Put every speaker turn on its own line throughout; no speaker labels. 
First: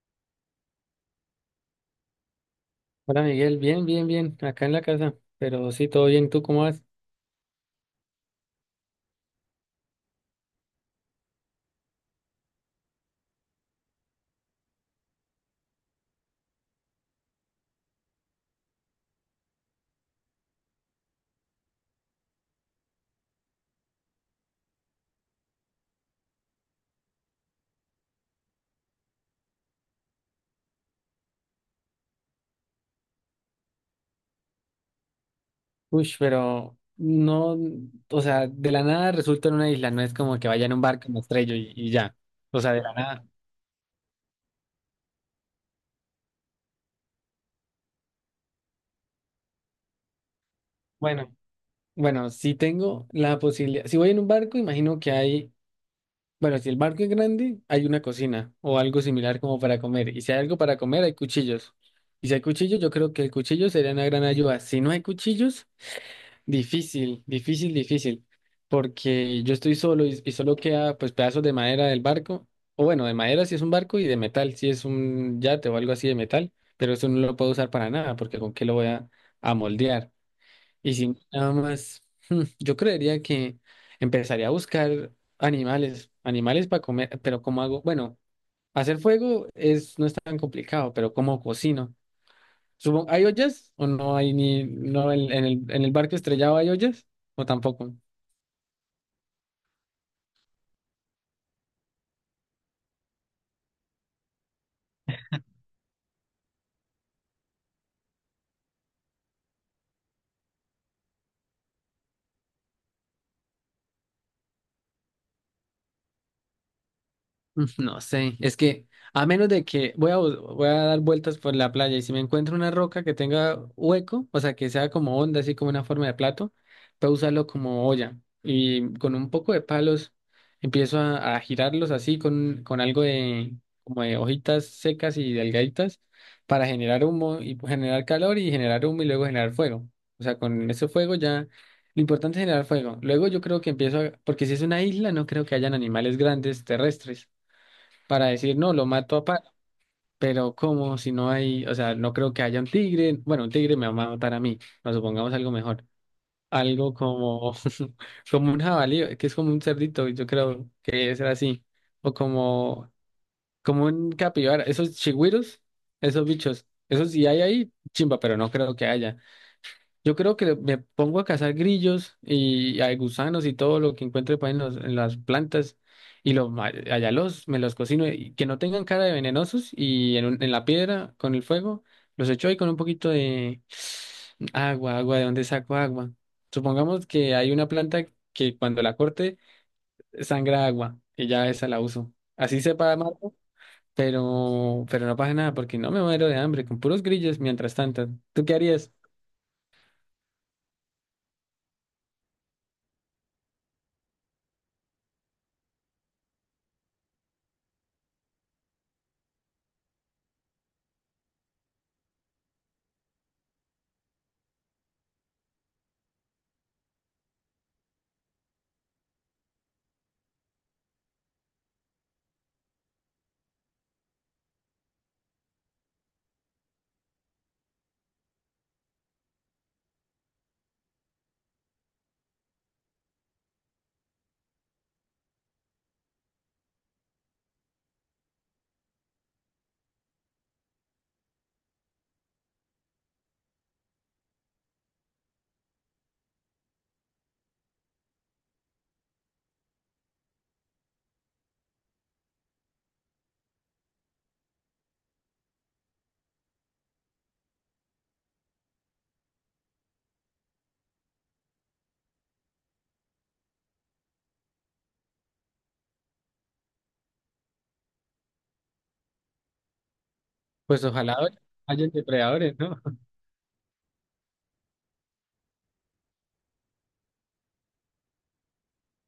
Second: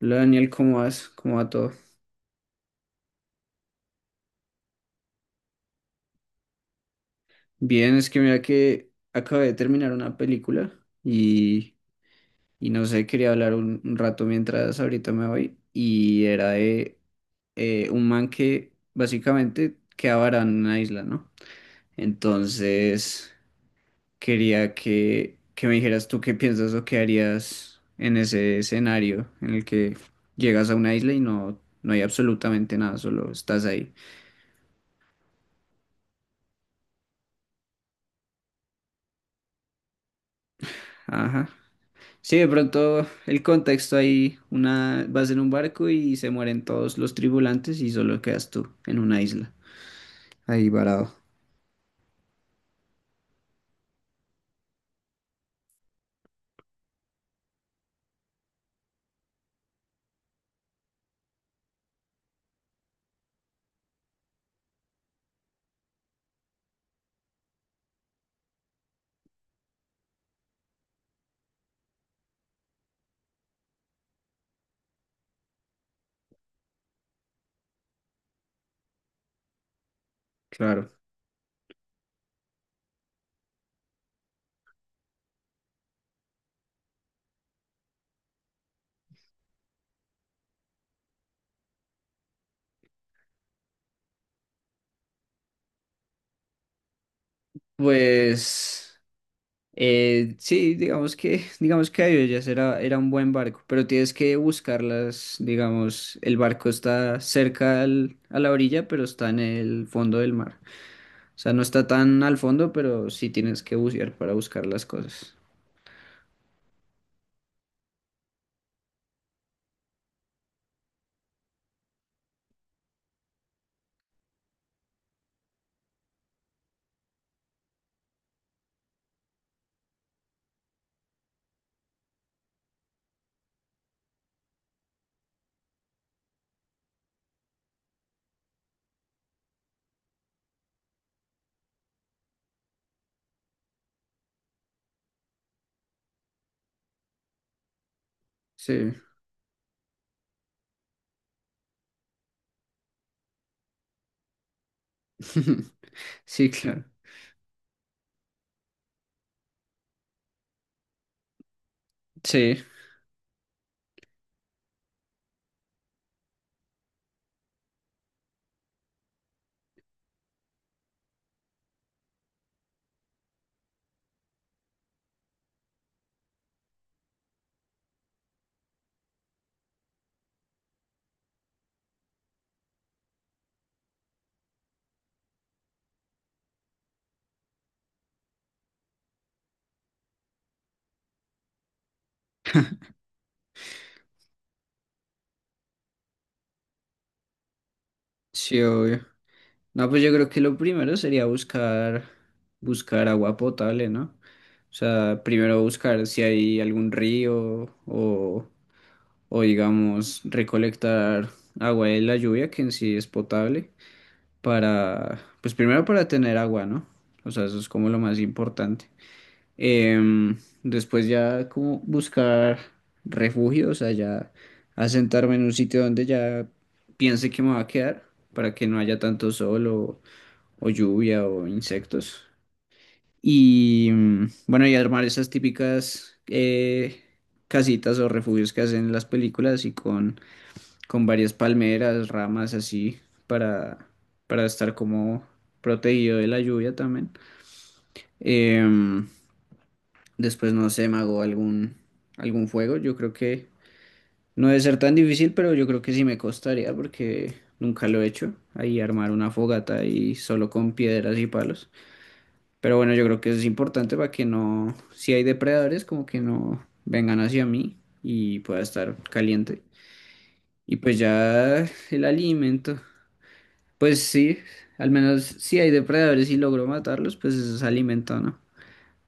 Hola Daniel, ¿cómo vas? ¿Cómo va todo?
Hola Miguel, bien, bien, bien, acá en la casa, pero sí, todo bien, ¿tú cómo vas?
Bien, es que mira que acabé de terminar una película y, y no sé, quería hablar un rato mientras ahorita me voy y era de un man que básicamente quedaba varado en una isla, ¿no? Entonces quería que me dijeras tú qué piensas o qué harías en ese escenario en el que llegas a una isla y no hay absolutamente nada, solo estás ahí.
Uy, pero no, o sea, de la nada resulta en una isla, no es como que vaya en un barco, me
Ajá.
estrello y ya,
Sí, de
o sea, de la
pronto
nada.
el contexto ahí, una, vas en un barco y se mueren todos los tripulantes y solo quedas tú en una isla. Ahí varado.
Bueno, bueno, si tengo la posibilidad, si voy en un barco, imagino que hay, bueno, si el barco es grande, hay una cocina o algo similar como para comer, y si hay algo para comer, hay cuchillos, y si hay cuchillos, yo creo que el cuchillo sería una gran ayuda, si no hay cuchillos. Difícil, difícil, difícil, porque yo estoy solo y solo queda, pues, pedazos de madera del barco, o, bueno, de madera si es un barco y de metal si es un yate o algo así de metal, pero eso no lo puedo usar para nada porque con qué lo voy a moldear.
Claro.
Y si nada más, yo creería que empezaría a buscar animales, animales para comer, pero ¿cómo hago? Bueno, hacer fuego es, no es tan complicado, pero ¿cómo cocino? Supongo, ¿hay ollas o no hay, ni no en el barco estrellado hay ollas o tampoco?
Pues sí, digamos que, digamos que Ayoyas era, era un buen barco, pero tienes que buscarlas, digamos, el barco está cerca al- a la orilla, pero está en el fondo del mar. O sea, no está tan al fondo, pero sí tienes que bucear para buscar las cosas.
No sé, es que, a menos de que voy a, voy a dar vueltas por la playa y si me encuentro una roca que tenga hueco, o sea, que sea como onda, así como una forma de plato, puedo usarlo como olla y con un poco de palos empiezo a girarlos así con algo de, como de, hojitas secas y delgaditas para generar humo y generar calor y generar humo y luego generar fuego. O sea, con ese fuego ya. Lo importante es generar fuego. Luego yo creo que empiezo a. Porque si es una isla, no creo que hayan animales grandes terrestres para decir, no, lo
Sí.
mato a palo. Pero ¿cómo, si no hay, o sea, no creo que haya un tigre? Bueno, un tigre me va a matar a mí, nos supongamos algo mejor.
Sí, claro.
Algo como, como un jabalí, que es como un cerdito, yo creo que es así. O
Sí,
como, como un capibara, esos chigüiros, esos bichos, esos sí hay ahí, chimba, pero no creo que haya. Yo creo que me pongo a cazar grillos y a gusanos y todo lo que encuentre, pues, en las plantas y los, ma- allá los, me los cocino y que no tengan cara de venenosos y, en la piedra con el fuego los echo ahí con un poquito de agua, agua, ¿de dónde saco agua? Supongamos que hay una planta que, cuando la corte, sangra agua, y ya esa la uso. Así sepa amargo, pero no pasa nada porque no me muero de hambre con puros grillos mientras tanto. ¿Tú qué
sí,
harías?
obvio. No, pues yo creo que lo primero sería buscar, buscar agua potable, ¿no? O sea, primero buscar si hay algún río o digamos, recolectar agua de la lluvia, que en sí es potable, para, pues primero para tener agua, ¿no? O sea, eso es como lo más importante. Después ya como buscar refugio, o sea, ya asentarme en un sitio donde ya piense que me va a quedar, para que no haya tanto sol o lluvia o insectos. Y mm, bueno, y armar esas típicas casitas o refugios que hacen en las películas y con varias palmeras, ramas así para, para estar como protegido de la lluvia también. Em, después, no sé, me hago algún, algún fuego. Yo creo que no debe ser tan difícil, pero yo creo que sí me costaría porque nunca lo he hecho. Ahí armar una fogata y solo con piedras y palos. Pero bueno, yo creo que eso es importante para que no, si hay depredadores, como que no vengan hacia mí y pueda estar caliente. Y
Pues
pues
ojalá
ya
hayan
el
depredadores,
alimento,
¿no?
pues sí, al menos si hay depredadores y logro matarlos, pues eso es alimento, ¿no?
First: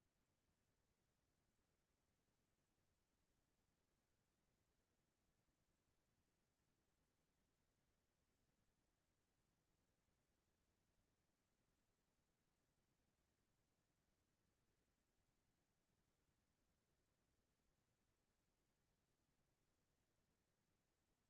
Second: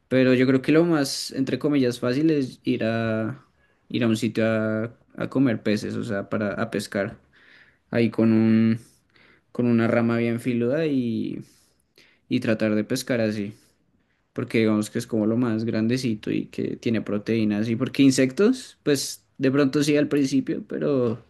Pero yo creo que lo más, entre comillas, fácil es ir a, ir a un sitio a comer peces, o sea, para a pescar. Ahí con un, con una rama bien filuda y tratar de pescar así. Porque digamos que es como lo más grandecito y que tiene proteínas. Y porque insectos, pues de pronto sí al principio, pero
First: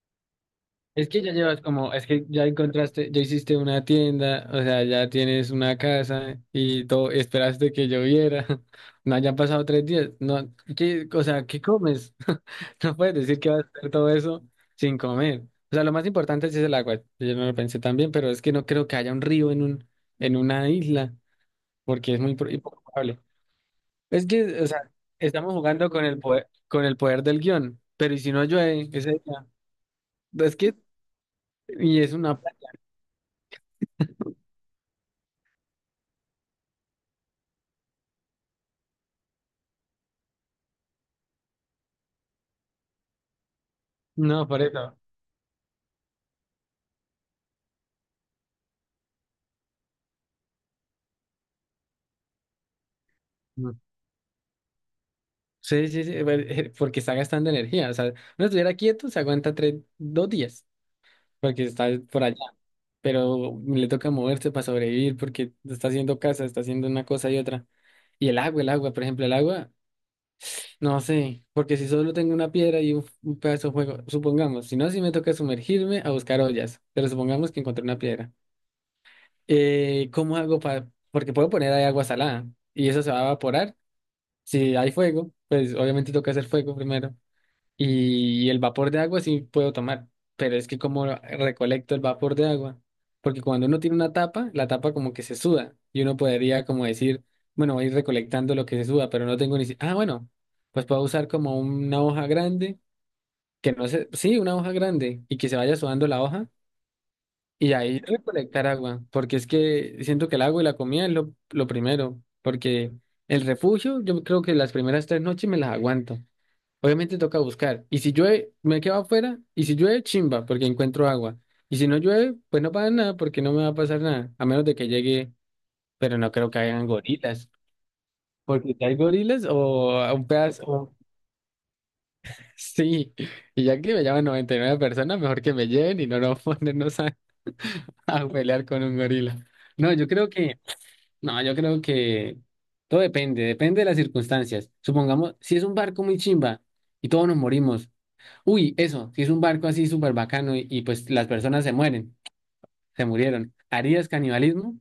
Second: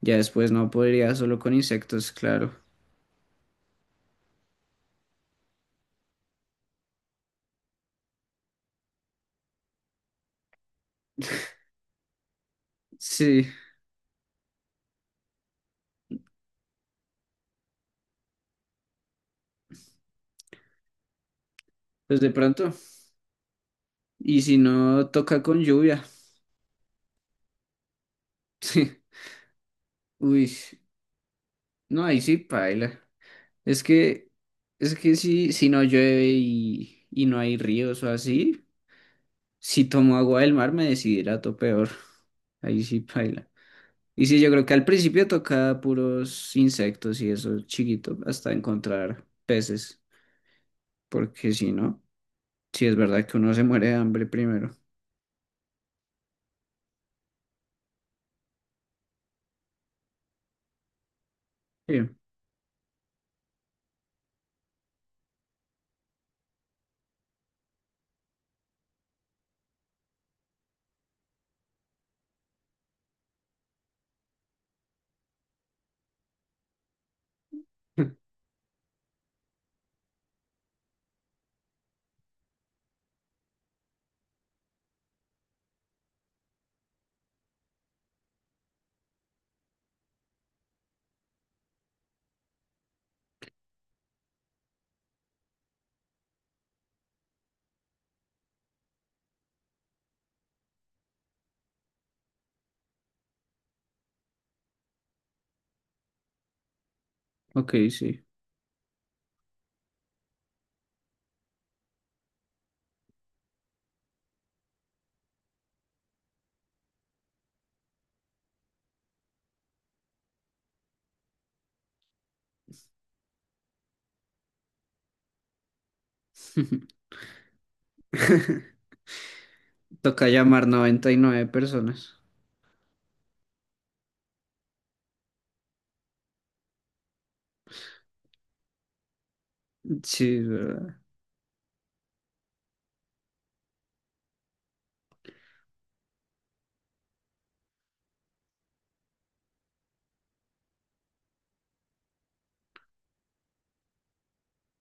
ya después no
Es
podría
que ya
solo con
llevas como, es
insectos,
que ya
claro.
encontraste, ya hiciste una tienda, o sea, ya tienes una casa y todo, esperaste que lloviera, no hayan pasado 3 días, no, qué, o sea, ¿qué comes? No puedes decir
Sí,
que vas a hacer todo eso sin comer. O sea, lo más importante sí es el agua, yo no lo pensé tan bien, pero es que no creo que haya un río en una isla, porque
pues
es
de
muy y
pronto.
poco probable. Es
Y si
que, o sea,
no toca
estamos
con
jugando
lluvia,
con el poder del guión, pero ¿y si no llueve
sí.
ese día?
Uy,
Es que, y
no,
es
ahí sí
una,
paila. Es que, es que si, si no llueve y no hay ríos o así, si tomo agua del mar me deshidrato peor. Ahí sí paila. Y sí,
una
yo creo que al
pareja,
principio toca puros insectos y eso chiquito, hasta encontrar peces, porque si no, sí es verdad que uno se
¿no?
muere de hambre primero.
Sí, sí, sí, porque está gastando energía. O sea, uno estuviera quieto, se aguanta 3, 2 días, porque está
Sí,
por allá. Pero le toca moverse para sobrevivir, porque está haciendo casa, está haciendo una cosa y otra. Y el agua, por ejemplo, el agua, no sé, porque si solo tengo una piedra y un, pedazo de fuego, supongamos, si no, si me toca sumergirme a buscar ollas, pero supongamos que encontré una piedra. ¿Cómo hago para? Porque puedo poner ahí agua salada y eso se va a evaporar. Si hay fuego, pues obviamente toca hacer fuego primero. Y el vapor de agua sí puedo tomar, pero es que como recolecto el vapor de agua, porque cuando uno tiene una tapa, la tapa como que se suda y uno podría como decir, bueno, voy a ir recolectando lo que se suda, pero no tengo ni. Ah, bueno, pues puedo usar como una hoja grande, que no sé, sí, una hoja grande, y que se vaya sudando la hoja, y
ok,
ahí
sí.
recolectar agua, porque es que siento que el agua y la comida es lo primero, porque el refugio, yo creo que las primeras 3 noches me las aguanto. Obviamente toca buscar. Y si llueve, me quedo afuera. Y si llueve, chimba, porque encuentro agua. Y si no llueve, pues no pasa nada, porque no me va a pasar nada, a menos de que llegue, pero no creo que hayan gorilas, porque si hay gorilas, o un
Toca llamar
pedazo.
99 personas.
Sí, y ya que me llaman 99 personas, mejor que me lleven y no nos ponernos a, a pelear con un gorila. No, yo creo
Sí, es
que,
verdad.
no, yo creo que todo depende, depende de las circunstancias. Supongamos, si es un barco muy chimba y todos nos morimos. Uy, eso, si es un barco así súper bacano y, pues las personas se mueren, se murieron. ¿Harías canibalismo?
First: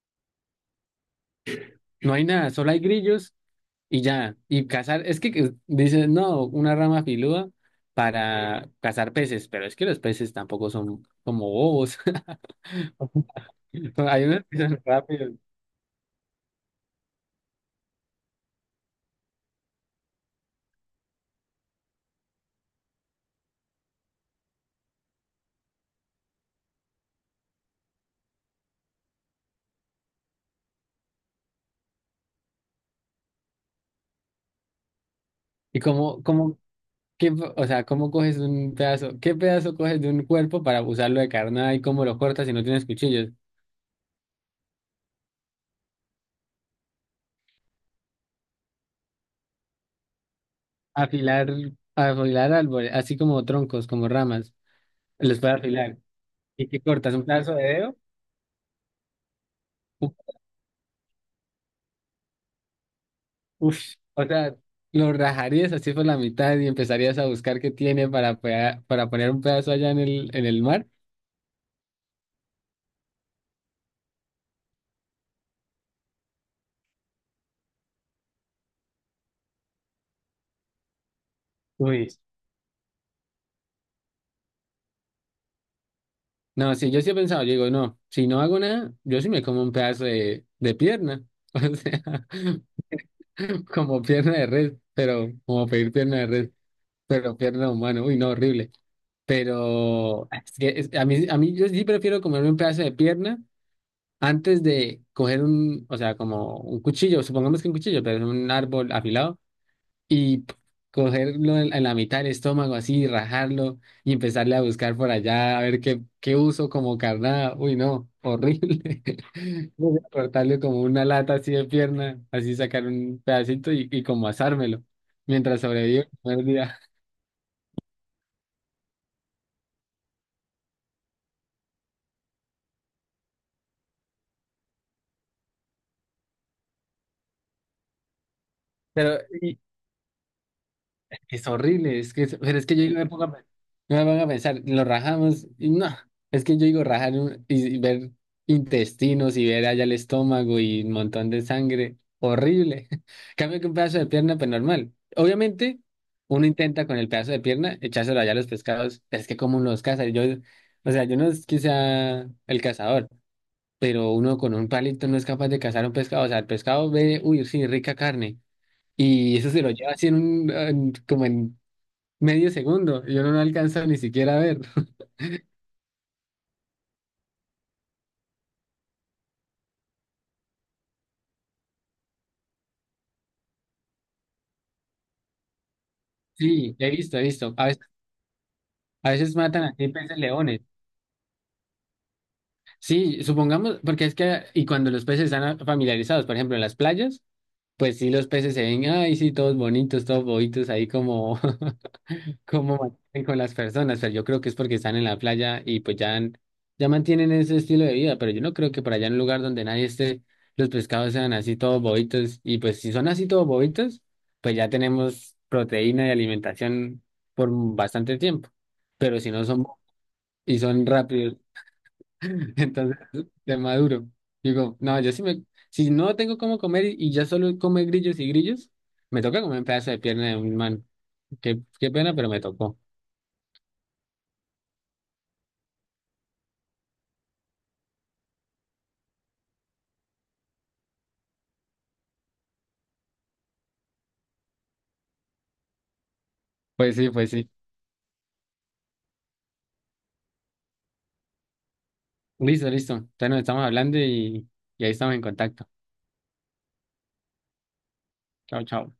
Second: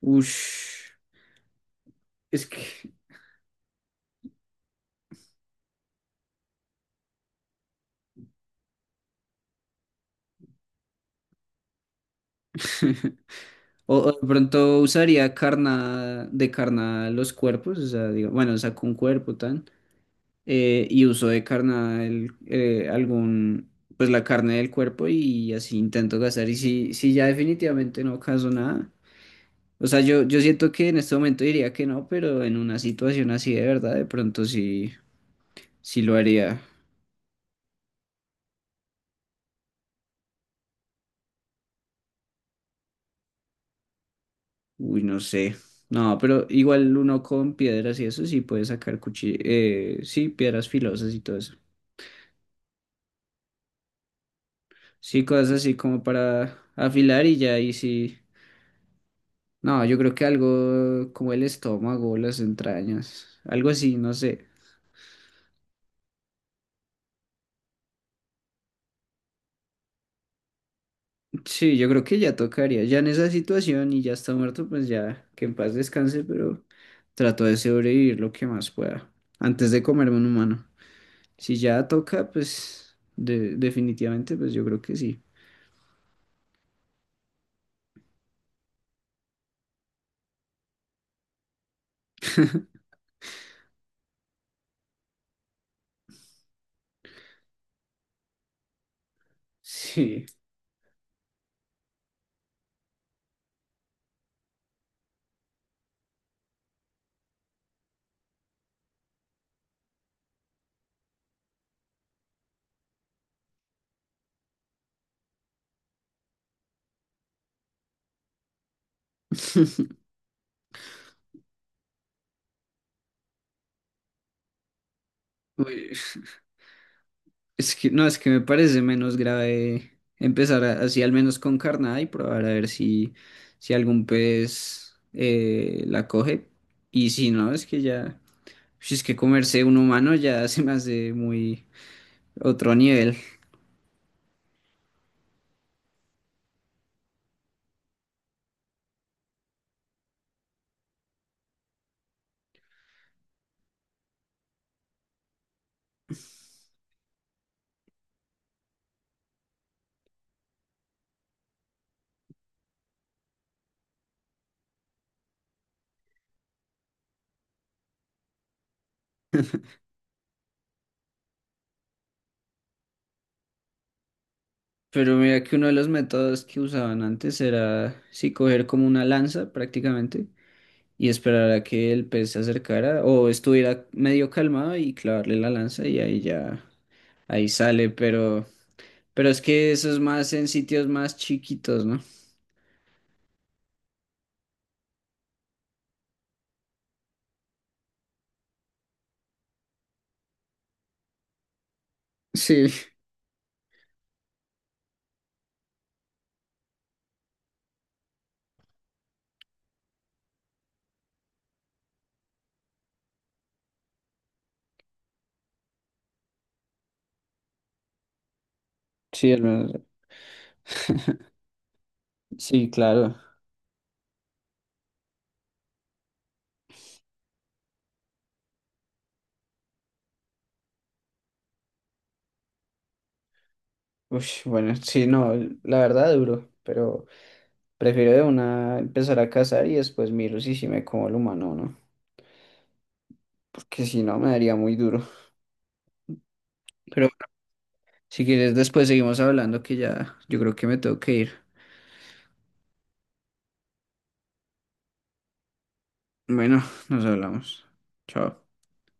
Ush,
No hay
es
nada, solo hay
que...
grillos. Y ya, y cazar, es que dices, no, una rama filuda para cazar peces, pero es que los peces tampoco son como bobos.
O, o
Hay
de
unos que
pronto
son rápidos.
usaría carna, de carnada los cuerpos, o sea, digo, bueno, saco un cuerpo tan. Y uso de carnal algún, pues la carne del cuerpo y así intento gastar. Y si, si ya definitivamente no caso nada, o sea, yo siento que en este momento diría que no, pero en una situación así de verdad, de pronto sí,
Y
sí lo
cómo
haría.
qué, o sea, ¿cómo coges un pedazo? ¿Qué pedazo coges de un cuerpo para usarlo de carnada, y cómo lo cortas si no tienes cuchillos?
Uy, no sé. No, pero igual uno con piedras y eso sí puede sacar cuchillos, sí, piedras filosas y todo
Afilar,
eso.
afilar árboles, así como troncos, como ramas,
Sí,
los
cosas
puedes
así
afilar.
como para
¿Y qué cortas? ¿Un
afilar y ya
pedazo de
ahí
dedo?
sí. No, yo creo que algo como el estómago, las entrañas, algo
Uf,
así, no
o
sé.
sea, lo rajarías así por la mitad y empezarías a buscar qué tiene para, para poner un pedazo allá en el mar.
Sí, yo creo que ya tocaría, ya en esa situación y ya está muerto, pues ya que en paz descanse, pero trato de sobrevivir lo que más pueda antes de comerme un humano. Si ya
Uy.
toca, pues de- definitivamente, pues yo creo que sí.
No, sí, yo sí he pensado, yo digo, no, si no hago nada, yo sí me como un pedazo de pierna. O sea, como pierna de res, pero como pedir pierna de res, pero pierna humana, uy, no, horrible.
Sí.
Pero es que a mí, yo sí prefiero comerme un pedazo de pierna antes de coger un, o sea, como un cuchillo, supongamos que un cuchillo, pero es un árbol afilado y cogerlo en la mitad del estómago, así, rajarlo y empezarle a buscar por allá a ver qué uso como carnada. Uy, no, horrible. Voy a cortarle como una lata así de pierna, así sacar un pedacito y, como asármelo mientras
Uy.
sobrevivo el primer día.
Es que, no, es que me parece menos grave empezar a- así al menos con carnada y probar a ver si, si algún pez la coge. Y si no, es que ya, si es que
Pero,
comerse un humano ya se me hace
es
muy
horrible, es que, pero es
otro
que yo digo, me
nivel.
pongo a, yo me pongo a pensar, lo rajamos y no, es que yo digo rajar y ver intestinos y ver allá el estómago y un montón de sangre, horrible. Cambio que un pedazo de pierna, pues normal. Obviamente, uno intenta con el pedazo de pierna echárselo allá a los pescados, pero es que como uno los caza, yo, o sea, yo no es que sea el cazador, pero uno con un palito no es capaz de cazar un pescado, o sea, el pescado ve, uy, sí, rica carne, y eso se lo lleva así en un, como en medio segundo, yo no lo alcanzo ni siquiera a ver.
Pero mira que uno de los métodos que usaban antes era, sí, coger como una lanza prácticamente y esperar a que el pez se acercara o estuviera medio calmado y clavarle la lanza y ahí ya,
Sí, he visto, he
ahí
visto.
sale, pero...
A
Pero
veces
es
matan
que
a
eso es
peces
más en
leones.
sitios más chiquitos, ¿no?
Sí, supongamos, porque es que, y cuando los peces están familiarizados, por ejemplo, en las playas, pues sí, los peces se ven, ay, sí, todos bonitos, todos bobitos, ahí como cómo
Sí,
mantienen con las personas, pero yo creo que es porque están en la playa y, pues, ya, ya mantienen ese estilo de vida, pero yo no creo que por allá, en un lugar donde nadie esté, los pescados sean así todos bobitos, y pues si son así todos bobitos, pues ya tenemos proteína y alimentación por bastante tiempo, pero
sí,
si no son
hermano.
y son rápidos,
Sí,
entonces
claro.
de maduro, digo, no, yo sí me, si no tengo cómo comer y, ya solo come grillos y grillos, me toca comer un pedazo de pierna de un man, qué, pena, pero me tocó.
Uy, bueno, sí, no, la verdad duro, pero prefiero de una empezar a cazar y después miro si sí me como el humano, ¿no? Porque si no me daría muy duro.
Pues
Pero
sí, pues
bueno,
sí.
si quieres después seguimos hablando que ya yo creo que me tengo que ir.
Listo, listo. Entonces nos estamos hablando y, ahí estamos en contacto.
Bueno, nos hablamos. Chao.
Chao, chao.